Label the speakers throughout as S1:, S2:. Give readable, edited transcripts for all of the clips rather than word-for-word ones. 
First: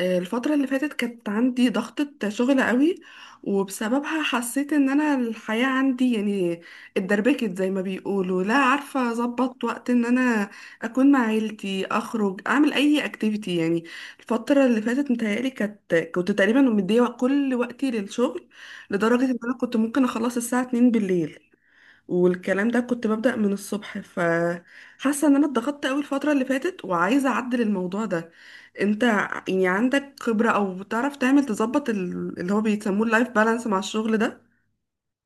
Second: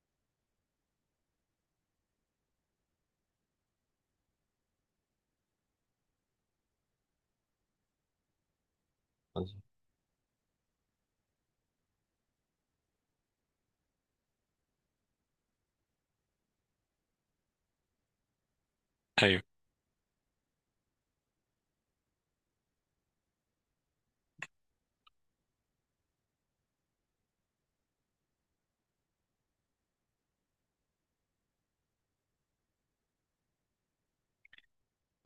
S1: الفترة اللي فاتت كانت عندي ضغطة شغل قوي، وبسببها حسيت ان انا الحياة عندي يعني اتدربكت، زي ما بيقولوا، لا عارفة اظبط وقت ان انا اكون مع عيلتي، اخرج، اعمل اي اكتيفيتي. يعني الفترة اللي فاتت متهيألي كنت تقريبا مدية كل وقتي للشغل، لدرجة ان
S2: ايوه،
S1: انا كنت ممكن اخلص الساعة 2 بالليل. والكلام ده كنت ببدأ من الصبح، فحاسة ان انا اتضغطت قوي الفترة اللي فاتت وعايزة اعدل الموضوع ده. انت يعني عندك خبرة او بتعرف تعمل تظبط اللي هو بيسموه اللايف بالانس مع الشغل ده؟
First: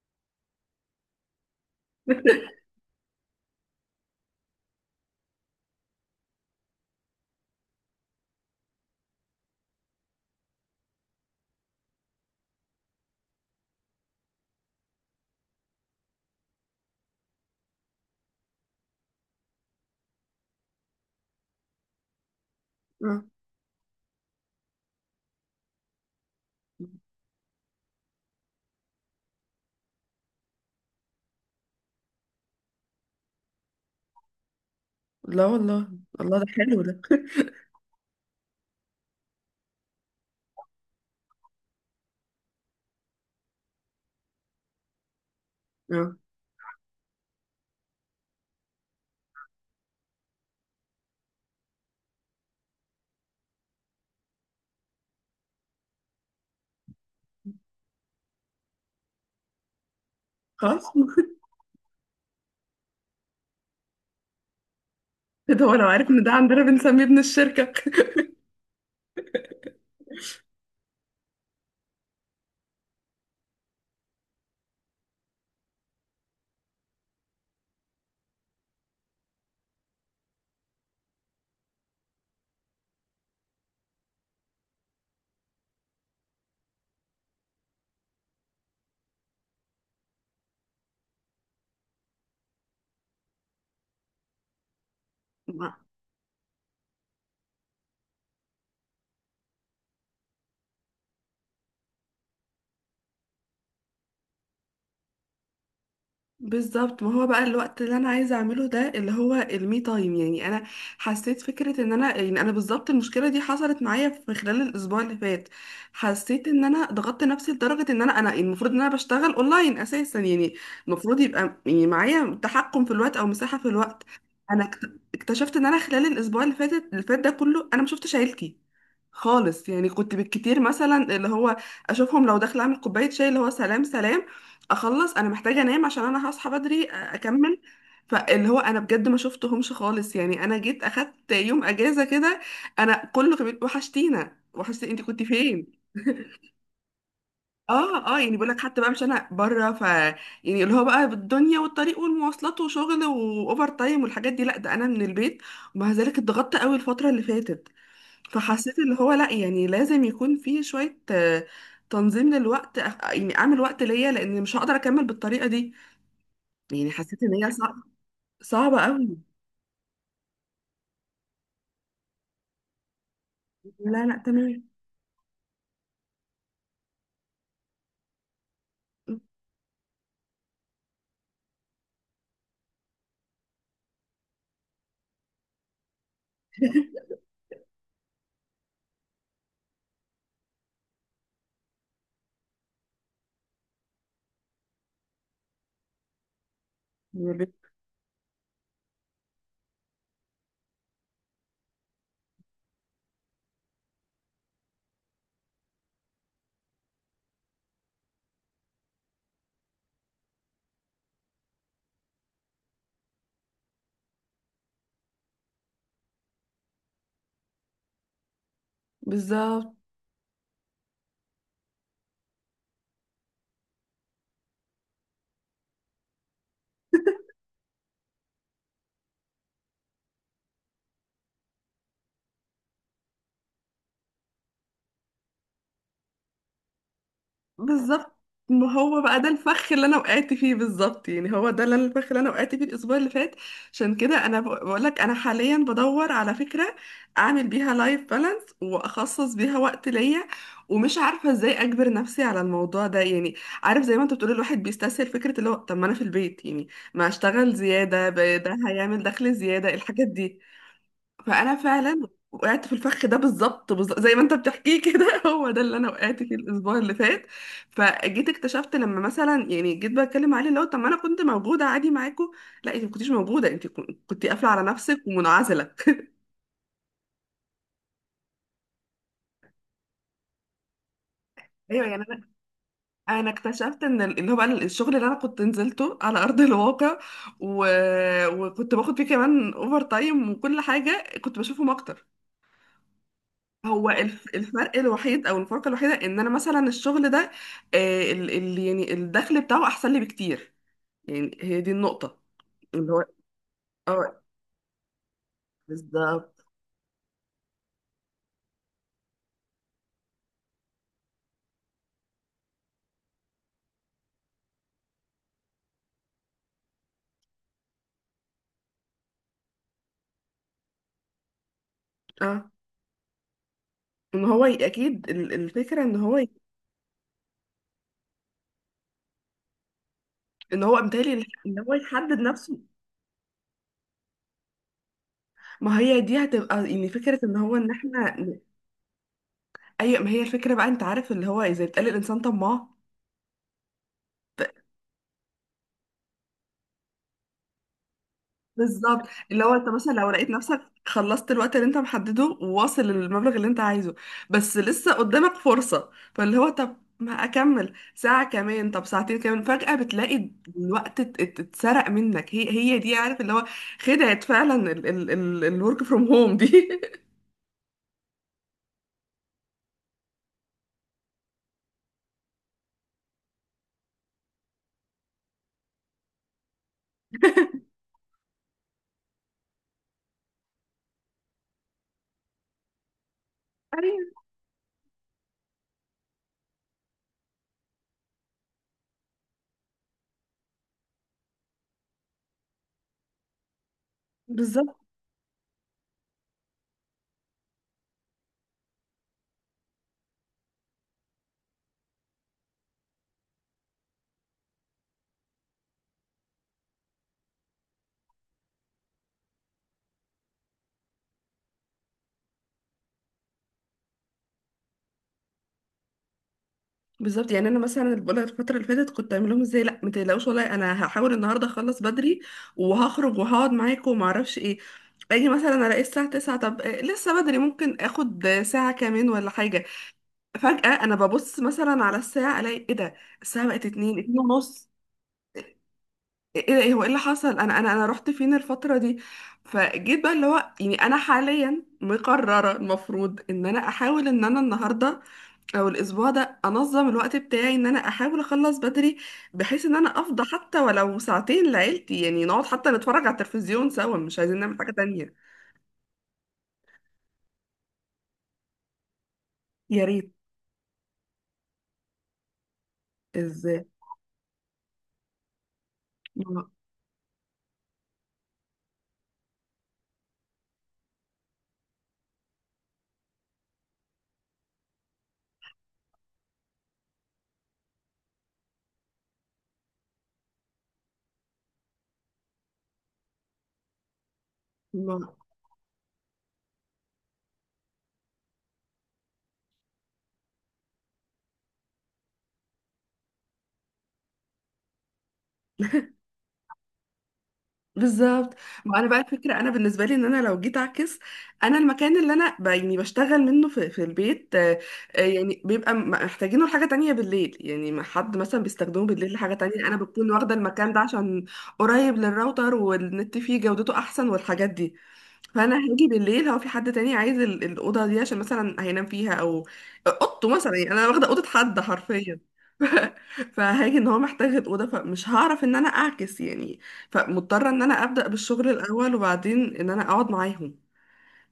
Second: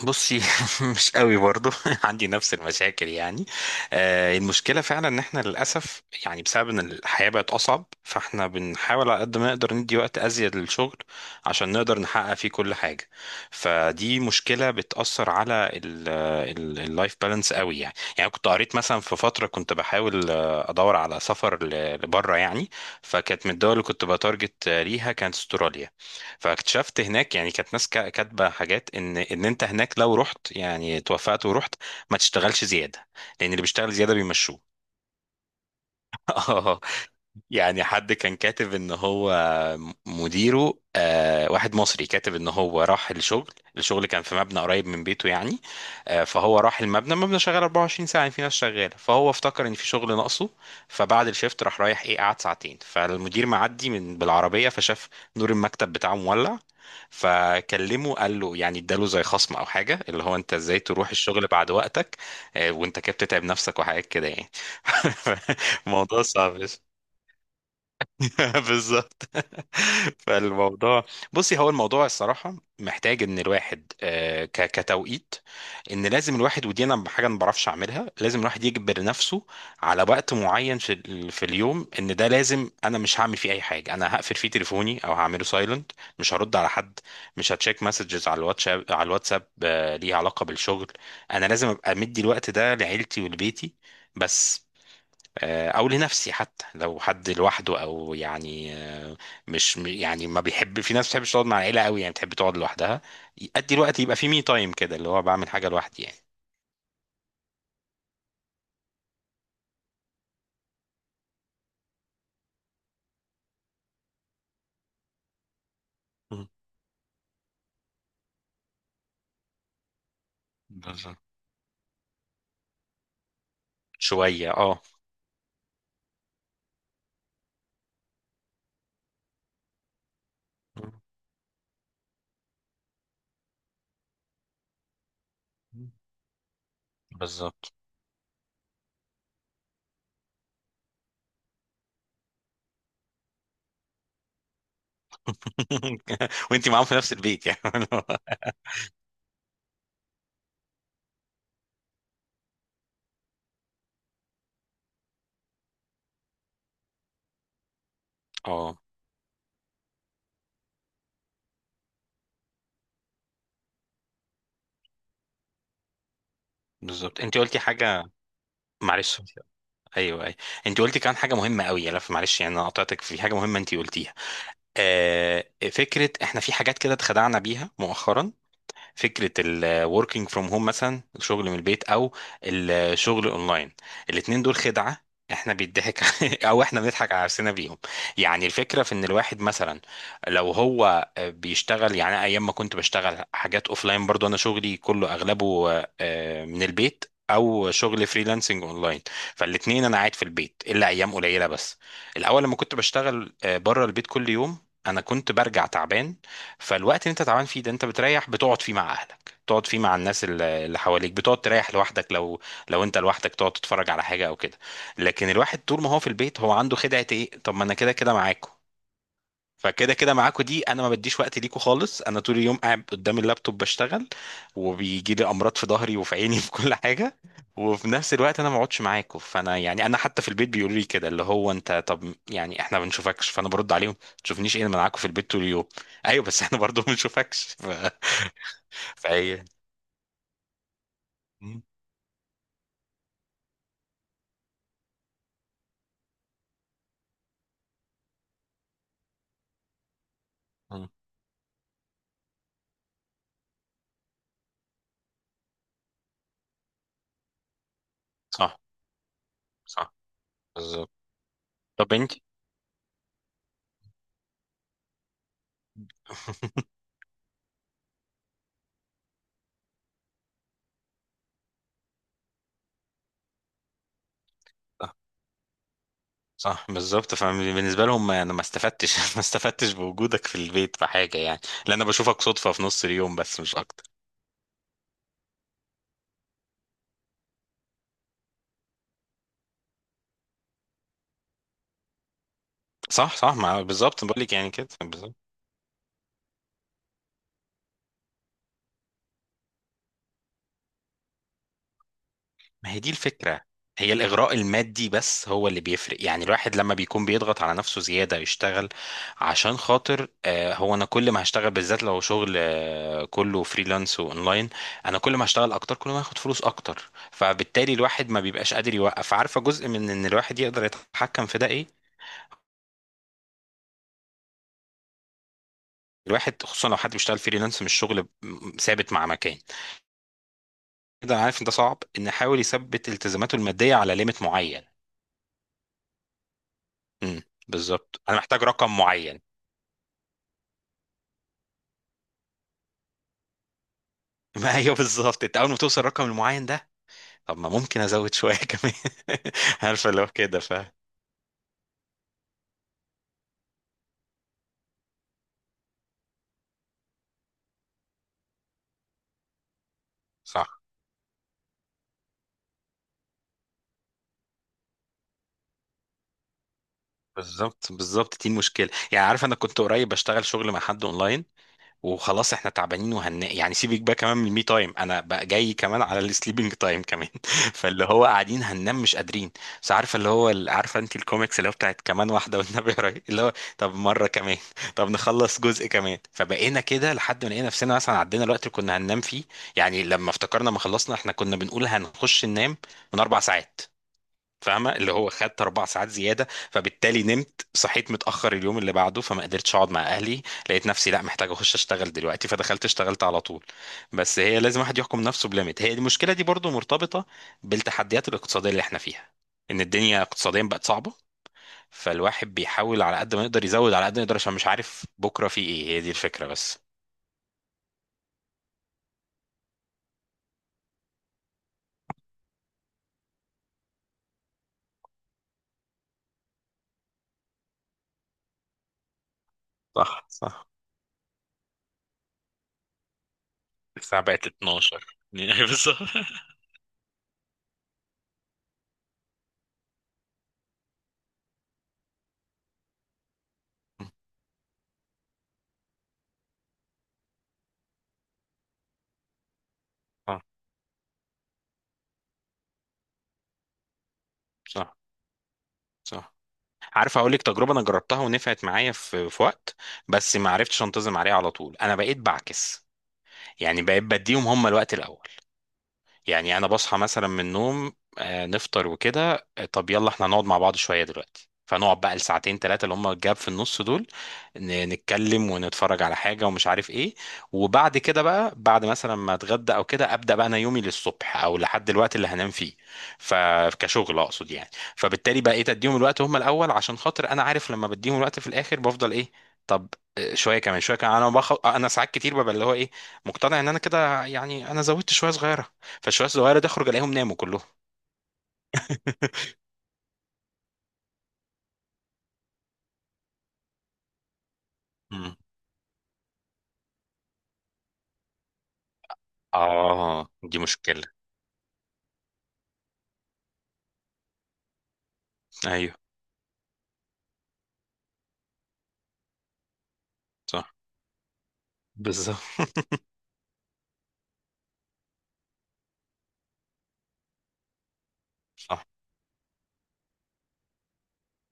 S2: بصي. مش قوي برضو. عندي نفس المشاكل، يعني. المشكله فعلا ان احنا، للاسف، يعني بسبب ان الحياه بقت اصعب، فاحنا بنحاول على قد ما نقدر ندي وقت ازيد للشغل عشان نقدر نحقق فيه كل حاجه. فدي مشكله بتاثر على اللايف بالانس قوي، يعني كنت قريت مثلا في فتره كنت بحاول، ادور على سفر لبره، يعني.
S1: آه.
S2: فكانت من الدول اللي كنت بتارجت، ليها، كانت استراليا. فاكتشفت هناك يعني كانت ناس كاتبه حاجات ان انت هناك لو رحت يعني توفقت ورحت ما تشتغلش زياده، لان اللي بيشتغل زياده بيمشوه.
S1: لا والله، الله ده حلو ده.
S2: يعني حد كان كاتب ان هو مديره، واحد مصري، كاتب ان هو راح الشغل. الشغل كان في مبنى قريب من بيته، يعني.
S1: اه،
S2: فهو راح المبنى شغال 24 ساعة، يعني في ناس شغالة، فهو افتكر ان في شغل ناقصه. فبعد الشفت راح، رايح ايه، قعد ساعتين. فالمدير معدي من بالعربية فشاف نور المكتب بتاعه مولع، فكلمه، قال له يعني اداله زي خصم او حاجة، اللي هو انت ازاي
S1: خلاص.
S2: تروح الشغل بعد وقتك؟ وانت كده بتتعب نفسك، وحاجات كده، يعني.
S1: ده هو لو عارف ان
S2: الموضوع
S1: ده
S2: صعب.
S1: عندنا بنسميه ابن الشركة.
S2: بالظبط. فالموضوع، بصي، هو الموضوع الصراحة محتاج ان الواحد، كتوقيت، ان لازم الواحد، ودي انا حاجة ما بعرفش اعملها، لازم الواحد يجبر نفسه على وقت معين في في اليوم، ان ده لازم انا مش هعمل فيه اي حاجة، انا هقفل فيه تليفوني او هعمله سايلنت، مش هرد على حد، مش هتشيك مسجز على الواتساب ليها علاقة بالشغل. انا لازم ابقى مدي الوقت ده لعيلتي ولبيتي بس. او لنفسي، حتى لو حد لوحده، او يعني مش يعني، ما بيحب، في ناس ما بتحبش تقعد مع العيله قوي، يعني بتحب تقعد لوحدها. ادي الوقت يبقى في مي تايم، كده اللي هو بعمل حاجه لوحدي، يعني.
S1: بالظبط. ما هو بقى الوقت اللي انا عايزه اعمله ده اللي هو المي تايم. يعني انا حسيت فكره ان انا، يعني انا بالظبط المشكله دي حصلت معايا في خلال الاسبوع اللي فات. حسيت
S2: مم.
S1: ان انا ضغطت نفسي لدرجه ان انا يعني المفروض ان انا بشتغل اونلاين اساسا. يعني
S2: بالظبط.
S1: المفروض يبقى يعني معايا تحكم في الوقت او مساحه في الوقت.
S2: شويه،
S1: انا
S2: اه.
S1: اكتشفت ان انا خلال الاسبوع اللي فات ده كله انا ما شفتش عيلتي خالص. يعني كنت بالكتير مثلا اللي هو اشوفهم لو داخله اعمل كوبايه شاي، اللي هو سلام سلام، اخلص، انا محتاجه انام
S2: مم.
S1: عشان انا هصحى بدري اكمل.
S2: بالظبط.
S1: فاللي هو انا بجد ما شفتهمش خالص. يعني انا جيت اخدت يوم اجازه كده، انا كله كان بيقول وحشتينا، وحشتي، انت كنت فين؟
S2: وانتي معاهم في نفس البيت، يعني.
S1: اه اه، يعني بقول لك حتى بقى مش انا بره. ف يعني اللي هو بقى بالدنيا والطريق والمواصلات وشغل واوفر تايم والحاجات دي، لا ده انا من البيت، ومع ذلك اتضغطت قوي الفتره اللي فاتت.
S2: اه،
S1: فحسيت اللي هو لا، يعني لازم يكون في شويه تنظيم للوقت. يعني اعمل وقت ليا، لان مش هقدر اكمل بالطريقه دي. يعني
S2: بالظبط.
S1: حسيت ان
S2: انت
S1: هي
S2: قلتي
S1: صعبة،
S2: حاجه،
S1: صعبة قوي.
S2: معلش. ايوه، ايوه، انت قلتي كان حاجه مهمه قوي، يا لف، معلش، يعني انا قطعتك في حاجه مهمه انت
S1: لا
S2: قلتيها.
S1: لا، تمام.
S2: آه فكره، احنا في حاجات كده اتخدعنا بيها مؤخرا، فكره الوركينج فروم هوم مثلا، الشغل من البيت او الشغل اونلاين، الاتنين دول خدعه. احنا بيضحك او احنا بنضحك على نفسنا بيهم، يعني. الفكره في ان الواحد مثلا، لو هو بيشتغل، يعني أنا ايام ما كنت بشتغل حاجات اوفلاين برضو انا شغلي كله اغلبه من البيت، او شغل فريلانسنج اونلاين، فالاثنين انا قاعد في البيت الا ايام قليله بس. الاول لما كنت بشتغل بره البيت كل يوم انا كنت برجع تعبان. فالوقت اللي انت تعبان فيه ده انت بتريح، بتقعد فيه مع اهلك، بتقعد فيه مع الناس اللي حواليك، بتقعد تريح لوحدك، لو انت لوحدك تقعد تتفرج على حاجه او كده. لكن الواحد طول ما هو في البيت هو عنده خدعه ايه؟ طب ما انا كده كده معاكم.
S1: بالظبط،
S2: فكده كده معاكوا دي، انا ما بديش وقت ليكوا خالص. انا طول اليوم قاعد قدام اللابتوب بشتغل، وبيجي لي امراض في ظهري وفي عيني في كل حاجه. وفي نفس الوقت انا ما اقعدش معاكوا. فانا يعني انا حتى في البيت بيقولوا لي كده، اللي هو انت طب يعني احنا ما بنشوفكش. فانا برد عليهم: ما تشوفنيش ايه؟ انا معاكوا في البيت طول اليوم. ايوه، بس احنا برضو ما بنشوفكش ف...
S1: بالظبط. ما هو بقى ده
S2: فهي
S1: الفخ اللي انا وقعت فيه بالظبط. يعني هو
S2: م-
S1: ده اللي الفخ اللي انا وقعت فيه الاسبوع اللي فات. عشان كده انا بقول لك انا حاليا بدور على فكرة اعمل بيها لايف بالانس واخصص بيها وقت ليا،
S2: م.
S1: ومش عارفة ازاي اجبر نفسي على الموضوع ده. يعني عارف زي ما انت بتقول، الواحد بيستسهل فكرة اللي هو طب ما انا في البيت، يعني ما اشتغل زيادة ده
S2: صح،
S1: هيعمل دخل زيادة،
S2: صح،
S1: الحاجات دي.
S2: بالظبط.
S1: فانا
S2: طب
S1: فعلا
S2: انت.
S1: وقعت في الفخ ده بالظبط، بالظبط زي ما انت بتحكيه كده. هو ده اللي انا وقعت فيه الاسبوع اللي فات. فجيت اكتشفت لما مثلا، يعني جيت بتكلم عليه اللي هو طب ما انا كنت موجوده عادي معاكم، لا انت ما كنتيش موجوده، انت كنت قافله على نفسك ومنعزله.
S2: صح، بالظبط، فبالنسبه لهم انا ما استفدتش ما استفدتش بوجودك في البيت في حاجه، يعني، لان
S1: ايوه.
S2: انا
S1: يعني
S2: بشوفك
S1: انا
S2: صدفه في نص اليوم
S1: انا
S2: بس، مش
S1: اكتشفت
S2: اكتر.
S1: ان اللي هو بقى الشغل اللي انا كنت نزلته على ارض الواقع و... وكنت باخد فيه كمان اوفر تايم، وكل حاجه كنت بشوفهم اكتر.
S2: صح، صح، مع،
S1: هو
S2: بالظبط، بقول لك يعني كده
S1: الفرق
S2: بالظبط.
S1: الوحيد او الفرق الوحيده ان انا مثلا الشغل ده ال يعني الدخل بتاعه احسن لي بكتير. يعني هي دي النقطه
S2: ما هي دي
S1: اللي هو،
S2: الفكره، هي
S1: اه
S2: الاغراء المادي بس هو اللي بيفرق، يعني
S1: بالظبط.
S2: الواحد لما بيكون بيضغط على نفسه زياده يشتغل عشان خاطر هو انا كل ما هشتغل، بالذات لو شغل كله فريلانس واونلاين، انا كل ما هشتغل اكتر كل ما هاخد فلوس اكتر، فبالتالي الواحد ما بيبقاش قادر يوقف. عارفه جزء من ان الواحد يقدر يتحكم في ده ايه؟
S1: اه، ان هو اكيد الفكره ان هو
S2: الواحد، خصوصا لو حد بيشتغل فريلانس مش شغل ثابت مع مكان
S1: ان هو بالتالي
S2: كده، انا عارف ان ده
S1: ان هو
S2: صعب، ان
S1: يحدد
S2: يحاول
S1: نفسه.
S2: يثبت التزاماته الماديه على ليميت معين.
S1: ما هي دي هتبقى يعني فكره
S2: امم
S1: ان هو ان
S2: بالظبط،
S1: احنا،
S2: انا محتاج رقم معين.
S1: اي ما هي الفكره بقى. انت عارف اللي هو اذا بيتقال الانسان طماع.
S2: ما ايوه، بالظبط، انت اول ما توصل الرقم المعين ده، طب ما ممكن ازود شويه كمان.
S1: بالظبط، اللي هو انت
S2: عارفه،
S1: مثلا
S2: لو
S1: لو لقيت
S2: كده، ف...
S1: نفسك خلصت الوقت اللي انت محدده وواصل للمبلغ اللي انت عايزه، بس لسه قدامك فرصة، فاللي هو طب ما اكمل ساعة كمان، طب ساعتين كمان، فجأة بتلاقي
S2: صح،
S1: الوقت اتسرق منك. هي دي، عارف اللي هو، خدعت فعلا الورك فروم هوم دي.
S2: بالظبط، بالظبط، دي المشكله، يعني. عارف، انا كنت قريب بشتغل شغل مع حد اونلاين، وخلاص احنا تعبانين وهن، يعني سيبك بقى كمان من المي تايم، انا بقى جاي كمان على السليبنج تايم كمان فاللي هو قاعدين هننام مش قادرين، بس عارفه اللي هو عارفه انت الكوميكس اللي هو بتاعت، كمان واحده والنبي، رايح اللي هو طب مره
S1: ايوه
S2: كمان طب نخلص جزء كمان، فبقينا كده لحد ما لقينا نفسنا مثلا عدينا الوقت اللي كنا هننام فيه. يعني لما افتكرنا ما خلصنا، احنا كنا بنقول هنخش ننام من 4 ساعات.
S1: بالظبط،
S2: فاهمه اللي هو خدت 4 ساعات زياده. فبالتالي نمت صحيت متاخر اليوم اللي بعده، فما قدرتش اقعد مع اهلي، لقيت نفسي لا محتاج اخش اشتغل دلوقتي، فدخلت اشتغلت على طول. بس هي لازم واحد يحكم نفسه بليميت. هي المشكله دي برضو مرتبطه بالتحديات الاقتصاديه اللي احنا فيها، ان الدنيا اقتصاديا بقت صعبه، فالواحد بيحاول على قد ما يقدر يزود على قد ما يقدر عشان مش عارف بكره في ايه. هي دي الفكره بس.
S1: بالظبط. يعني انا مثلا اللي بقولك الفتره اللي فاتت كنت اعمل لهم ازاي، لا ما تقلقوش، والله انا هحاول النهارده اخلص بدري وهخرج وهقعد معاكم وما اعرفش ايه. اجي مثلا الاقي الساعه 9، طب لسه بدري، ممكن اخد ساعه كمان ولا حاجه.
S2: صح، صح.
S1: فجاه انا ببص مثلا على الساعه، الاقي ايه ده، الساعه بقت 2،
S2: الساعه
S1: 2
S2: بقت
S1: ونص.
S2: 12. بالظبط.
S1: ايه ده، ايه هو، ايه اللي حصل، انا رحت فين الفتره دي؟ فجيت بقى اللي هو، يعني انا حاليا مقرره المفروض ان انا احاول ان انا النهارده او الاسبوع ده انظم الوقت بتاعي، ان انا احاول اخلص بدري، بحيث ان انا
S2: صح،
S1: افضى حتى ولو ساعتين لعيلتي. يعني نقعد حتى نتفرج على التلفزيون سوا، مش عايزين نعمل حاجة
S2: صح،
S1: تانية.
S2: صح. عارف اقول لك تجربه انا جربتها ونفعت معايا في وقت،
S1: يا ريت.
S2: بس ما عرفتش انتظم عليها على طول. انا بقيت بعكس، يعني
S1: ازاي؟
S2: بقيت بديهم هم الوقت الاول. يعني انا
S1: ما
S2: بصحى مثلا من النوم نفطر وكده، طب يلا احنا نقعد مع بعض شويه دلوقتي، فنقعد بقى الساعتين ثلاثه اللي هم الجاب في النص دول، نتكلم ونتفرج على حاجه ومش عارف ايه. وبعد كده بقى، بعد مثلا ما اتغدى او كده، ابدا بقى انا يومي للصبح او لحد الوقت اللي هنام فيه، فكشغل اقصد، يعني.
S1: ما
S2: فبالتالي بقى ايه، تديهم الوقت هم الاول، عشان خاطر انا عارف لما بديهم الوقت في الاخر بفضل ايه، طب شويه كمان، شويه كمان، انا ساعات كتير ببقى اللي هو ايه، مقتنع ان انا كده، يعني انا زودت شويه صغيره. فالشوية الصغيرة دي اخرج الاقيهم ناموا كلهم.
S1: بالظبط. ما انا بقى الفكره انا بالنسبه لي ان انا لو جيت اعكس، انا المكان اللي انا يعني بشتغل منه في البيت،
S2: مم.
S1: يعني بيبقى محتاجينه لحاجه تانية بالليل. يعني ما حد مثلا بيستخدمه بالليل لحاجه تانية، انا
S2: اه،
S1: بكون واخده
S2: دي
S1: المكان ده
S2: مشكلة.
S1: عشان قريب للراوتر، والنت فيه جودته احسن، والحاجات دي. فانا
S2: ايوه،
S1: هاجي بالليل، هو في حد تاني عايز الاوضه دي عشان مثلا هينام فيها، او اوضته
S2: صح،
S1: مثلا، يعني انا واخده اوضه حد
S2: بالظبط.
S1: حرفيا. ف- فهاجي ان هو محتاج الاوضه، فمش هعرف ان انا اعكس يعني. فمضطره ان انا ابدا بالشغل
S2: صح،
S1: الاول وبعدين ان انا اقعد معاهم.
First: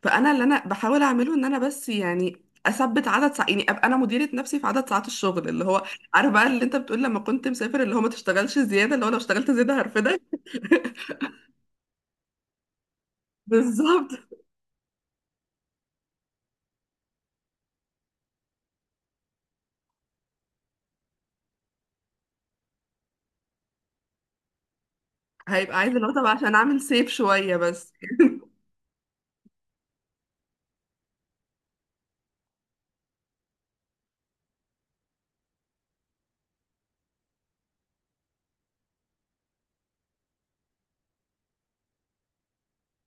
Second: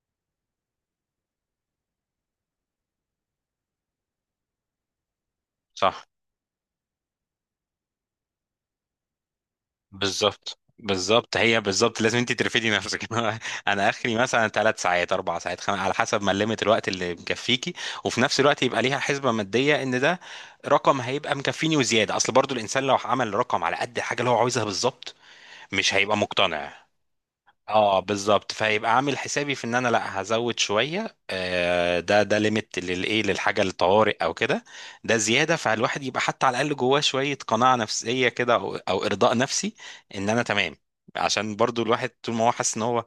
S1: فانا اللي انا بحاول اعمله ان انا بس يعني اثبت عدد ساعات، يعني ابقى انا مديره نفسي في عدد ساعات الشغل، اللي هو
S2: صح،
S1: عارف بقى اللي انت بتقول لما كنت مسافر اللي هو ما تشتغلش زياده، اللي هو لو اشتغلت زياده هرفدك.
S2: بالظبط، بالظبط، هي بالظبط، لازم انت ترفدي نفسك. انا
S1: بالظبط،
S2: اخري مثلا 3 ساعات، اربع ساعات، خمس، على حسب ما ليميت الوقت اللي مكفيكي، وفي نفس الوقت يبقى ليها حسبه ماديه ان ده رقم هيبقى مكفيني وزياده، اصل برضو الانسان لو عمل رقم على قد الحاجه اللي هو عاوزها بالظبط،
S1: هيبقى
S2: مش
S1: عايز اللي هو
S2: هيبقى
S1: طب عشان
S2: مقتنع.
S1: اعمل سيف شويه بس.
S2: اه، بالظبط، فهيبقى عامل حسابي في ان انا لا، هزود شويه ده ليميت للايه، للحاجه الطوارئ او كده، ده زياده. فالواحد يبقى حتى على الاقل جواه شويه قناعه نفسيه كده، او ارضاء نفسي ان انا تمام، عشان برضو الواحد طول ما هو حاسس ان هو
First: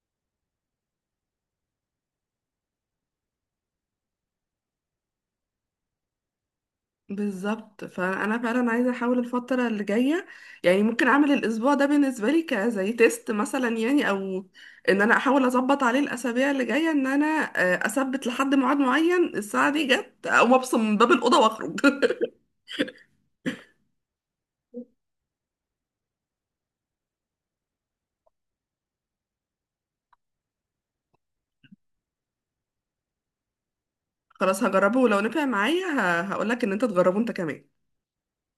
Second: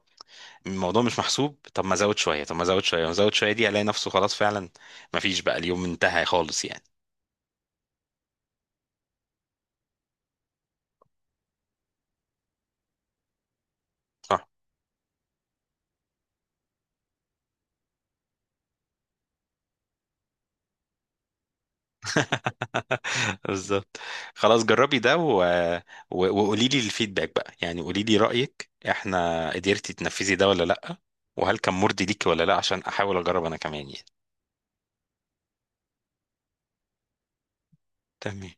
S2: الموضوع مش محسوب، طب ما ازود شويه طب ما ازود شويه ما ازود شويه دي، الاقي نفسه خلاص فعلا ما فيش بقى، اليوم انتهى خالص، يعني.
S1: بالظبط، فانا فعلا عايزه احاول الفتره اللي جايه، يعني ممكن اعمل الاسبوع ده بالنسبه لي كزي تيست مثلا، يعني او ان انا احاول اظبط عليه الاسابيع اللي جايه، ان انا اثبت لحد ميعاد معين الساعه دي جت اقوم ابصم من باب الاوضه واخرج.
S2: بالظبط، خلاص جربي ده وقولي لي الفيدباك بقى، يعني قولي لي رأيك، احنا قدرتي تنفذي ده ولا لأ، وهل كان مرضي ليكي ولا لأ، عشان احاول اجرب انا كمان، يعني.
S1: خلاص هجربه، ولو نفع معايا هقول لك ان انت تجربه انت كمان.
S2: تمام.